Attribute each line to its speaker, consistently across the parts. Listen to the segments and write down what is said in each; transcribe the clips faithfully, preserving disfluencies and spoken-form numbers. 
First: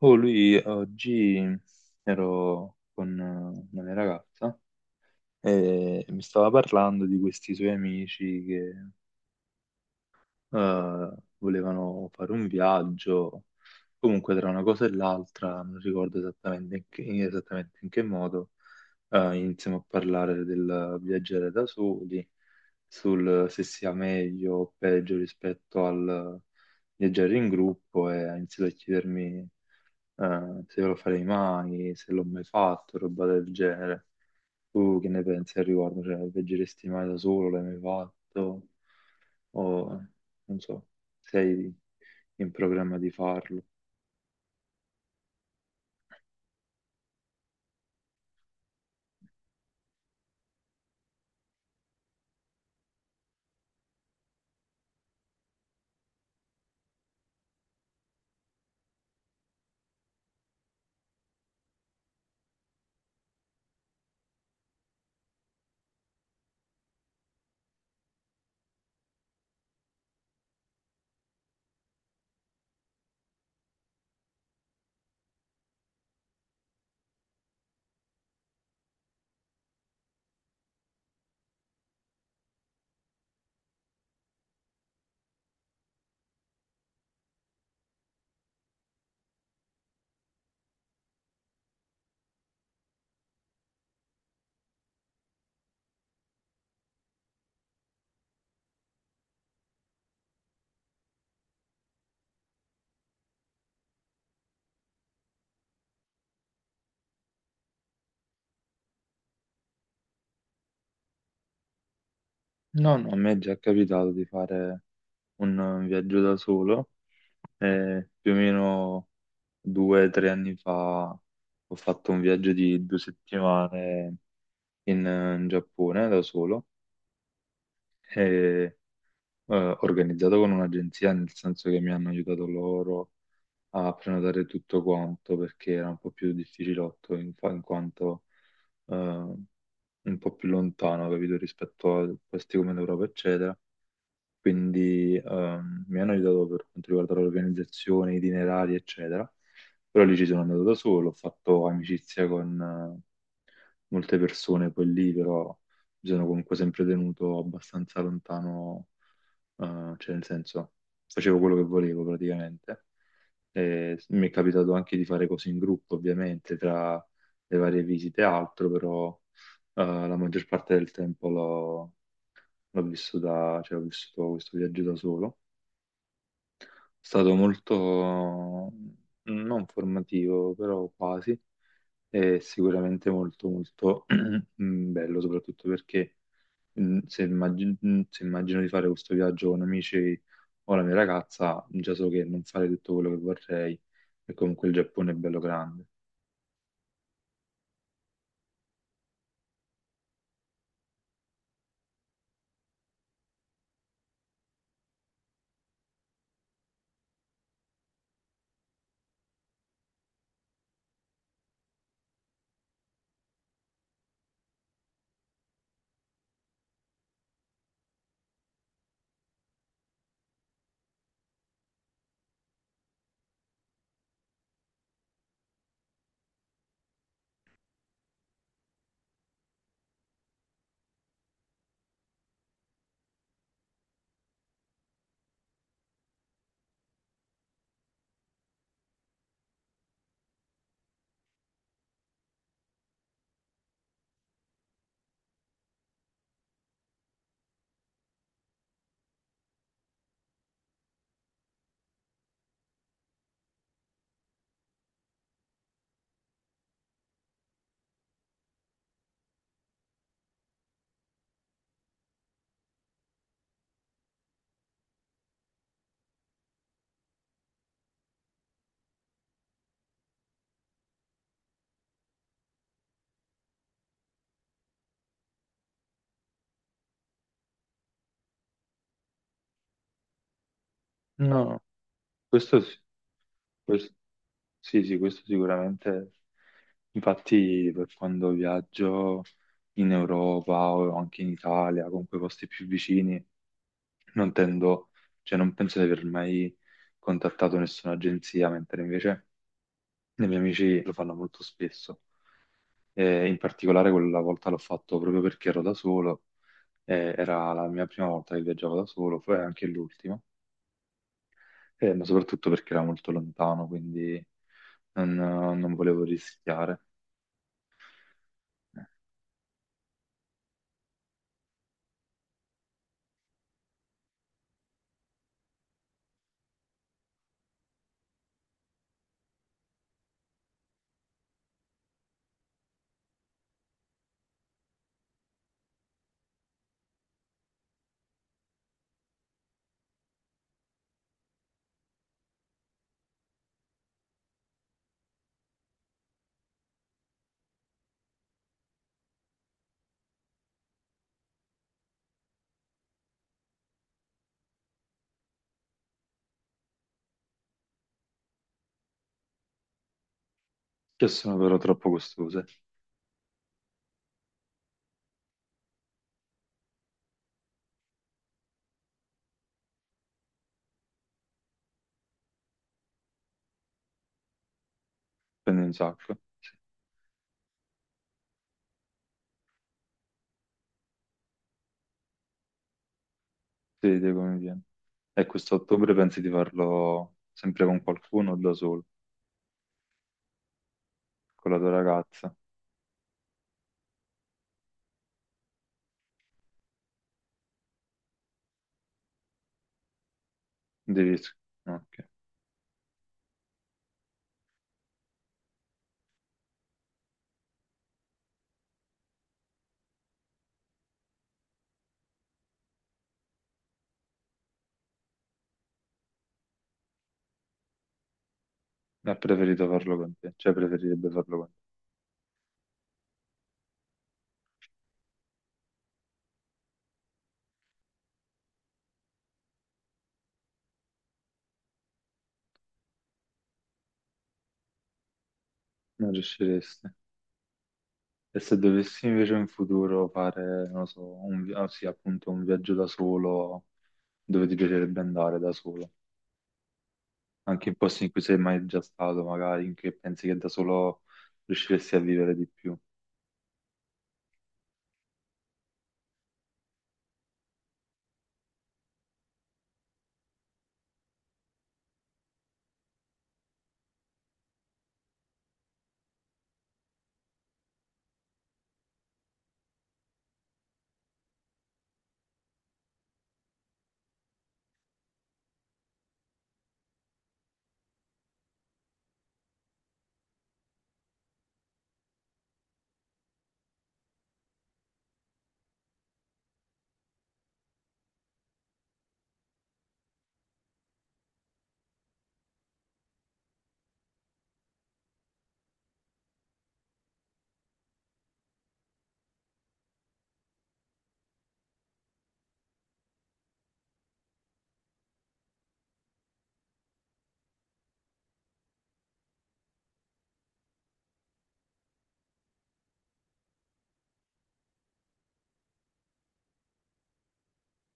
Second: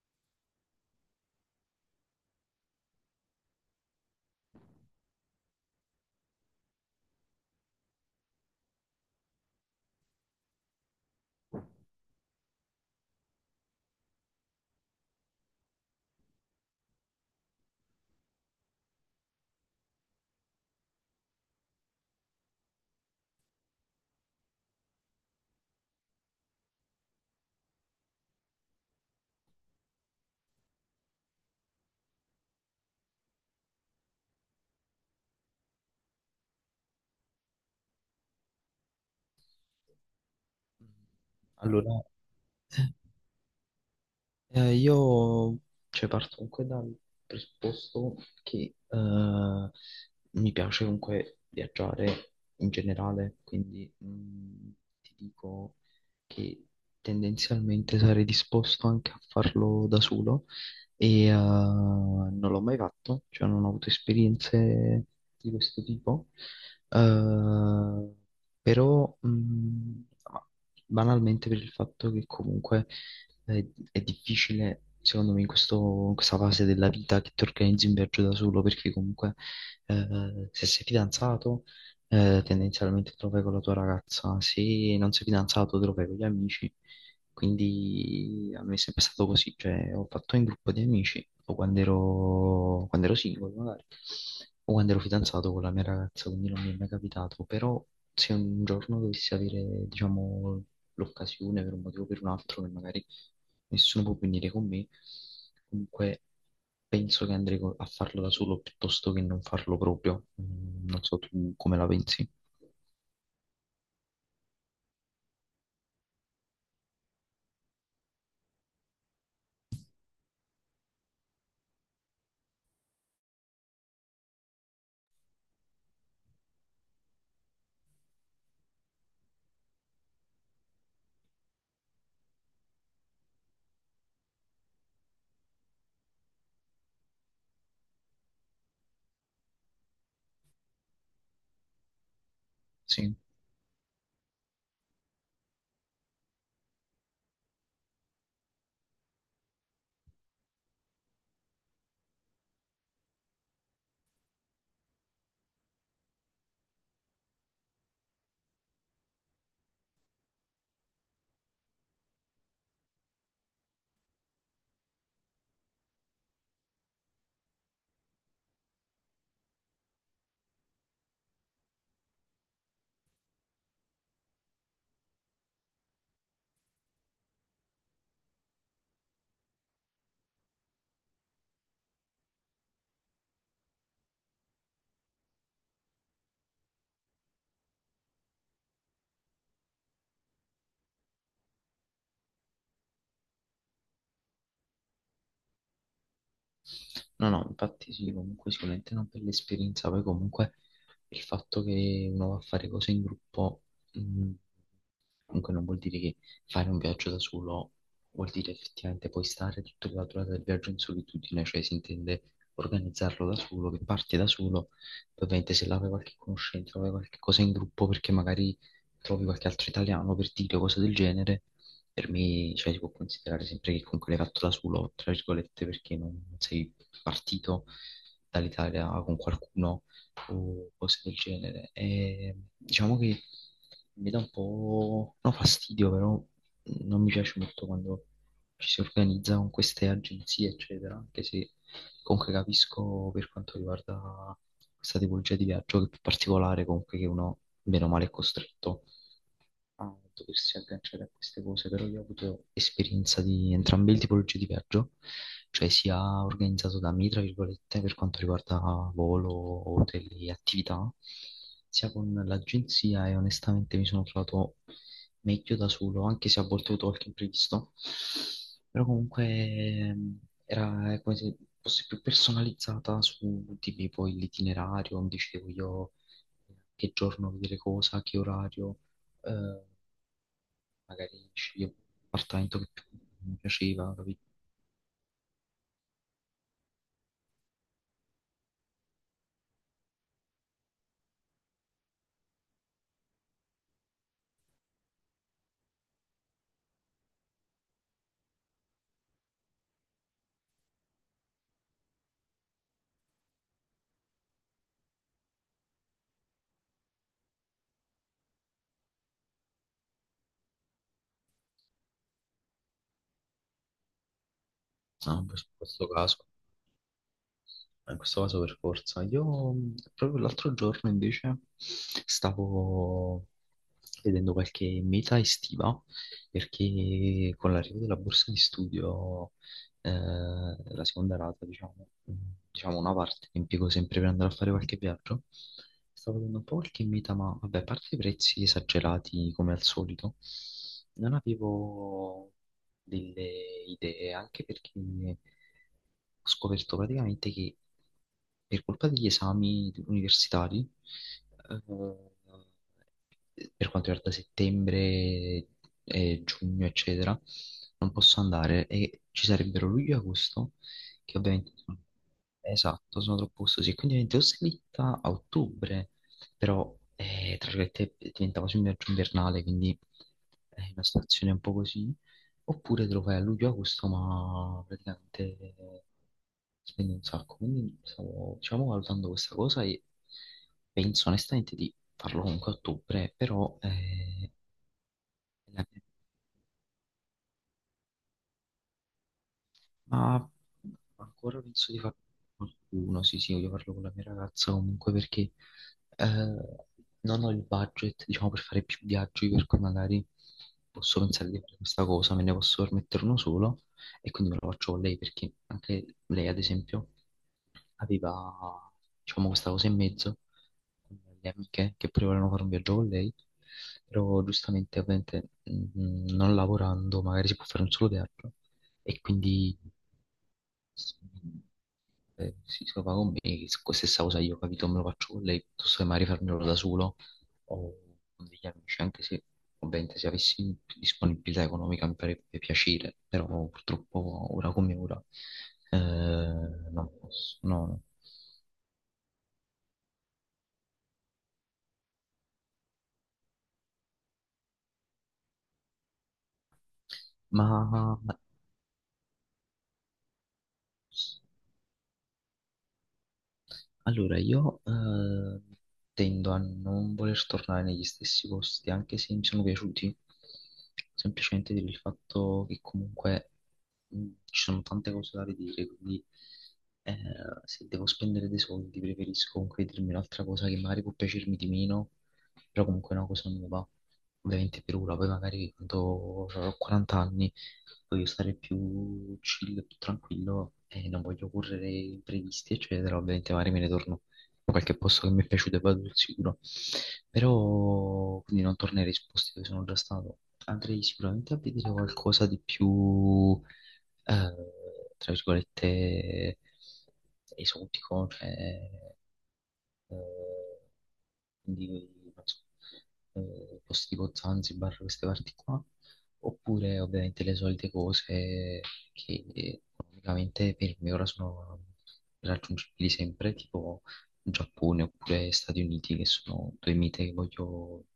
Speaker 1: Oh, lui oggi ero con eh, una mia ragazza e mi stava parlando di questi suoi amici che eh, volevano fare un viaggio. Comunque, tra una cosa e l'altra, non ricordo esattamente in che, in- esattamente in che modo, eh, iniziamo a parlare del viaggiare da soli, sul se sia meglio o peggio rispetto al viaggiare in gruppo, e ha iniziato a chiedermi eh, se lo farei mai, se l'ho mai fatto, roba del genere. Tu che ne pensi al riguardo? Cioè, viaggeresti mai da solo? L'hai mai fatto? O non so, sei
Speaker 2: Allora,
Speaker 1: in programma di farlo?
Speaker 2: eh, io cioè, parto comunque dal presupposto che eh, mi piace comunque viaggiare in generale, quindi mh, ti dico che tendenzialmente sarei disposto anche a farlo da solo e eh, non l'ho mai fatto, cioè non ho avuto esperienze di questo tipo. Eh, Però mh, ma banalmente per il fatto che comunque è, è difficile, secondo me, in questo- in questa fase della vita che ti organizzi un viaggio da solo, perché comunque eh, se sei fidanzato, eh, tendenzialmente te lo fai con la tua ragazza, se non sei fidanzato te lo fai con gli amici, quindi a me è sempre stato così, cioè ho fatto in gruppo di amici, o quando ero, quando ero singolo magari, o quando ero fidanzato con la mia ragazza, quindi non mi è mai capitato, però se un giorno dovessi avere, diciamo, l'occasione per un motivo o per un altro, che magari nessuno può venire con me, comunque penso che andrei co- a farlo da solo piuttosto che non farlo proprio. Mm, non so tu come la pensi.
Speaker 1: No, no, a me è già capitato di fare un un viaggio da solo. Eh, più o meno due o tre anni fa ho fatto un viaggio di due settimane in, in Giappone da solo, eh, organizzato con un'agenzia, nel senso che mi hanno aiutato loro a prenotare tutto quanto, perché era un po' più difficilotto in, fa- in quanto eh, un po' più lontano, capito, rispetto a posti come l'Europa,
Speaker 2: Sì.
Speaker 1: eccetera. Quindi ehm, mi hanno aiutato per quanto riguarda l'organizzazione, itinerari, eccetera. Però lì ci sono andato da solo, ho fatto amicizia con eh, molte persone, poi lì però mi sono comunque sempre tenuto abbastanza lontano, eh, cioè nel senso facevo quello che volevo praticamente. E mi è capitato anche di fare cose in gruppo, ovviamente, tra le varie visite e altro, però eh, la maggior parte del tempo l'ho l'ho vissuta, cioè ho vissuto questo viaggio da solo. È stato molto non formativo, però quasi, e sicuramente molto molto bello, soprattutto perché mm, se, immagin- mm, se immagino di fare questo viaggio con amici o la mia ragazza, già so che non fare tutto quello che vorrei, e comunque il Giappone è bello grande.
Speaker 2: No, no, infatti sì, comunque sicuramente è una bella esperienza, poi comunque il fatto che uno va a fare cose in gruppo, mh, comunque non vuol dire che fare un viaggio da solo vuol dire effettivamente poi stare tutta la durata del viaggio in solitudine, cioè si intende organizzarlo da solo, che parti da solo, poi ovviamente se là vai qualche conoscente, vai qualche cosa in gruppo perché magari trovi qualche altro italiano per dire cose del genere, per me, cioè, si può considerare sempre che comunque l'hai fatto da solo, tra virgolette, perché non non sei partito dall'Italia con qualcuno o cose del genere. E diciamo che mi dà un po', no, fastidio, però non mi piace molto quando ci si organizza con queste agenzie, eccetera, anche se comunque capisco per quanto riguarda questa tipologia di viaggio che è più particolare, comunque che uno, meno male, è costretto a doversi agganciare a queste cose, però io ho avuto esperienza di entrambe le tipologie di viaggio, cioè sia organizzato da me, tra virgolette, per quanto riguarda volo, hotel e attività, sia con l'agenzia e onestamente mi sono trovato meglio da solo, anche se a volte ho avuto qualche imprevisto, però comunque ehm, era come se fosse più personalizzata su di me, poi l'itinerario, mi dicevo io che giorno vedere cosa, che orario. eh, Magari
Speaker 1: No,
Speaker 2: sceglievo un appartamento
Speaker 1: questo
Speaker 2: che
Speaker 1: sì,
Speaker 2: più mi
Speaker 1: questo-
Speaker 2: piaceva, capito?
Speaker 1: sì, sì, questo sicuramente. Infatti, per quando viaggio in Europa o anche in Italia, comunque posti più vicini, non tendo, cioè non penso di aver mai contattato nessuna agenzia, mentre invece i miei amici lo fanno molto spesso. Eh, in particolare quella volta l'ho fatto proprio perché ero da solo. Eh, era la mia prima volta che viaggiavo da solo, poi anche l'ultima. Eh, ma soprattutto perché era molto lontano, quindi non,
Speaker 2: No, in
Speaker 1: non
Speaker 2: questo
Speaker 1: volevo
Speaker 2: caso,
Speaker 1: rischiare.
Speaker 2: in questo caso per forza. Io mh, proprio l'altro giorno invece stavo vedendo qualche meta estiva perché con l'arrivo della borsa di studio, eh, la seconda rata, diciamo, mh, diciamo una parte che impiego sempre per andare a fare qualche viaggio. Stavo vedendo un po' qualche meta, ma vabbè, a parte i prezzi esagerati come al solito, non avevo delle idee, anche perché ho scoperto praticamente che per colpa degli esami universitari, eh, per quanto riguarda settembre e giugno, eccetera, non posso andare e ci sarebbero luglio e agosto,
Speaker 1: Che
Speaker 2: che
Speaker 1: sono
Speaker 2: ovviamente
Speaker 1: però
Speaker 2: sono,
Speaker 1: troppo costose,
Speaker 2: esatto, sono troppo costosi, e quindi ovviamente ho slitta a ottobre, però eh, tra virgolette diventa quasi un viaggio invernale, quindi è una situazione un po' così. Oppure te lo fai a luglio-agosto, ma praticamente
Speaker 1: spendo un
Speaker 2: eh,
Speaker 1: sacco,
Speaker 2: spendi un sacco. Quindi stavo, diciamo, valutando questa cosa e penso onestamente di farlo comunque a ottobre, però
Speaker 1: si vede
Speaker 2: eh,
Speaker 1: come viene. E
Speaker 2: la-
Speaker 1: quest'ottobre pensi di farlo sempre con qualcuno o da solo,
Speaker 2: ma ancora
Speaker 1: con la tua
Speaker 2: penso di farlo
Speaker 1: ragazza?
Speaker 2: con qualcuno, sì, sì, voglio farlo con la mia ragazza comunque perché eh, non ho il budget, diciamo, per fare più viaggi, per cui magari posso
Speaker 1: Devi...
Speaker 2: pensare di fare questa
Speaker 1: Ok,
Speaker 2: cosa, me ne posso permettere uno solo e quindi me lo faccio con lei perché anche lei, ad esempio, aveva, diciamo, questa cosa in mezzo con le amiche che pure volevano fare un viaggio con lei, però giustamente, ovviamente, mh, non lavorando magari si può fare un solo viaggio e
Speaker 1: ha
Speaker 2: quindi
Speaker 1: preferito farlo con te, cioè
Speaker 2: s-
Speaker 1: preferirebbe farlo con te.
Speaker 2: eh, si trova con me, s- stessa cosa io, capito, me lo faccio con lei, piuttosto che magari farmelo da solo o con degli amici, anche se ovviamente se avessi disponibilità economica mi farebbe piacere, però purtroppo ora come ora eh,
Speaker 1: Non riusciresti.
Speaker 2: non posso, no, no.
Speaker 1: E se dovessi invece in futuro fare, non lo so, un, vi- ah, sì, appunto, un viaggio da solo, dove ti piacerebbe andare da solo?
Speaker 2: Ma
Speaker 1: Anche in posti in cui sei mai già stato, magari, in cui pensi che da solo riusciresti a vivere di più,
Speaker 2: Allora, io eh, tendo a non voler tornare negli stessi posti, anche se mi sono piaciuti, semplicemente per il fatto che comunque mh, ci sono tante cose da vedere, quindi eh, se devo spendere dei soldi preferisco comunque vedermi un'altra cosa che magari può piacermi di meno, però comunque è una cosa nuova, ovviamente per ora, poi magari quando avrò quaranta anni voglio stare più chill, più tranquillo e non voglio correre imprevisti, eccetera. Ovviamente magari me ne torno a qualche posto che mi è piaciuto e vado sul sicuro. Però quindi non tornerei su posti dove sono già stato. Andrei sicuramente a vedere qualcosa di più, eh, tra virgolette, esotico, cioè eh, quindi non so, eh, posti tipo Zanzibar, queste parti qua, oppure ovviamente le solite cose che economicamente per me ora sono raggiungibili sempre, tipo Giappone oppure Stati Uniti, che sono due mite che voglio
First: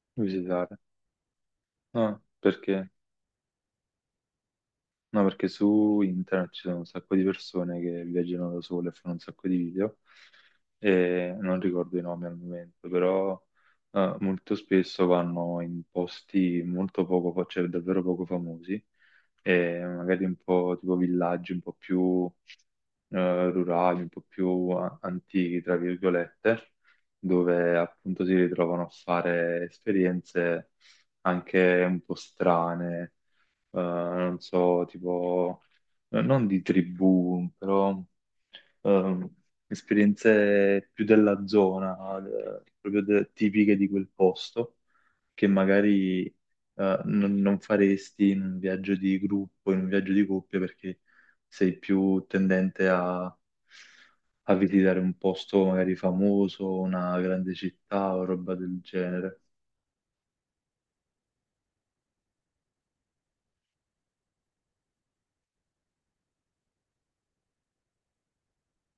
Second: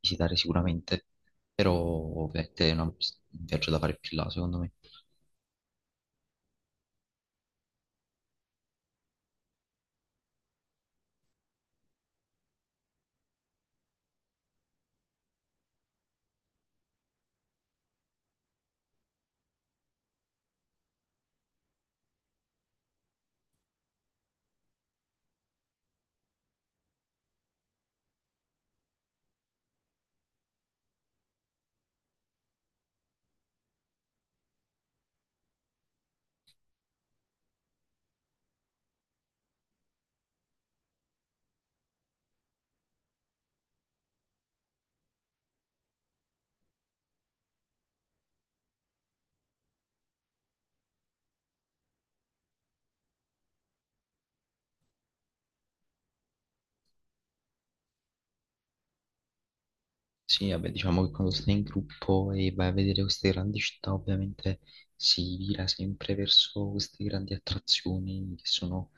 Speaker 2: visitare
Speaker 1: visitare.
Speaker 2: sicuramente, però
Speaker 1: Ah,
Speaker 2: ovviamente è una-
Speaker 1: perché?
Speaker 2: un viaggio da fare più là, secondo me.
Speaker 1: No, perché su internet ci sono un sacco di persone che viaggiano da sole e fanno un sacco di video, e non ricordo i nomi al momento, però eh, molto spesso vanno in posti molto poco, fa- cioè davvero poco famosi, e magari un po' tipo villaggi un po' più eh, rurali, un po' più a- antichi, tra virgolette, dove appunto si ritrovano a fare esperienze anche un po' strane, eh, non so, tipo, eh, non di tribù, però ehm, esperienze più della zona, eh, proprio de- tipiche di quel posto, che magari eh, non, non faresti in un viaggio di gruppo, in un viaggio di coppia, perché sei più tendente a, a visitare un posto magari famoso, una grande città o roba del genere.
Speaker 2: Sì, vabbè, diciamo che quando stai in gruppo e vai a vedere queste grandi città, ovviamente si vira sempre verso queste grandi attrazioni che sono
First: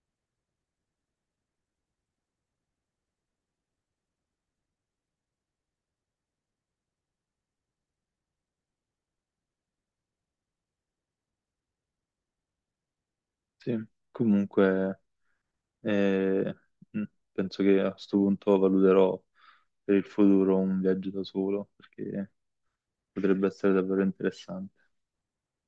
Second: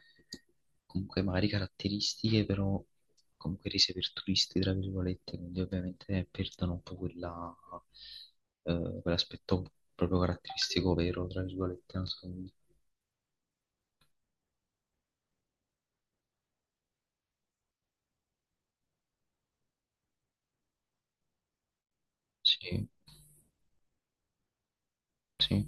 Speaker 2: comunque magari caratteristiche, però comunque rese per turisti, tra virgolette, quindi ovviamente perdono un po' quella, eh, quell'aspetto proprio caratteristico vero, tra virgolette, non so, come dire.
Speaker 1: Sì, comunque. E mm, penso che a questo punto valuterò per il futuro un viaggio da solo, perché
Speaker 2: Sì,
Speaker 1: potrebbe essere davvero interessante.
Speaker 2: sì.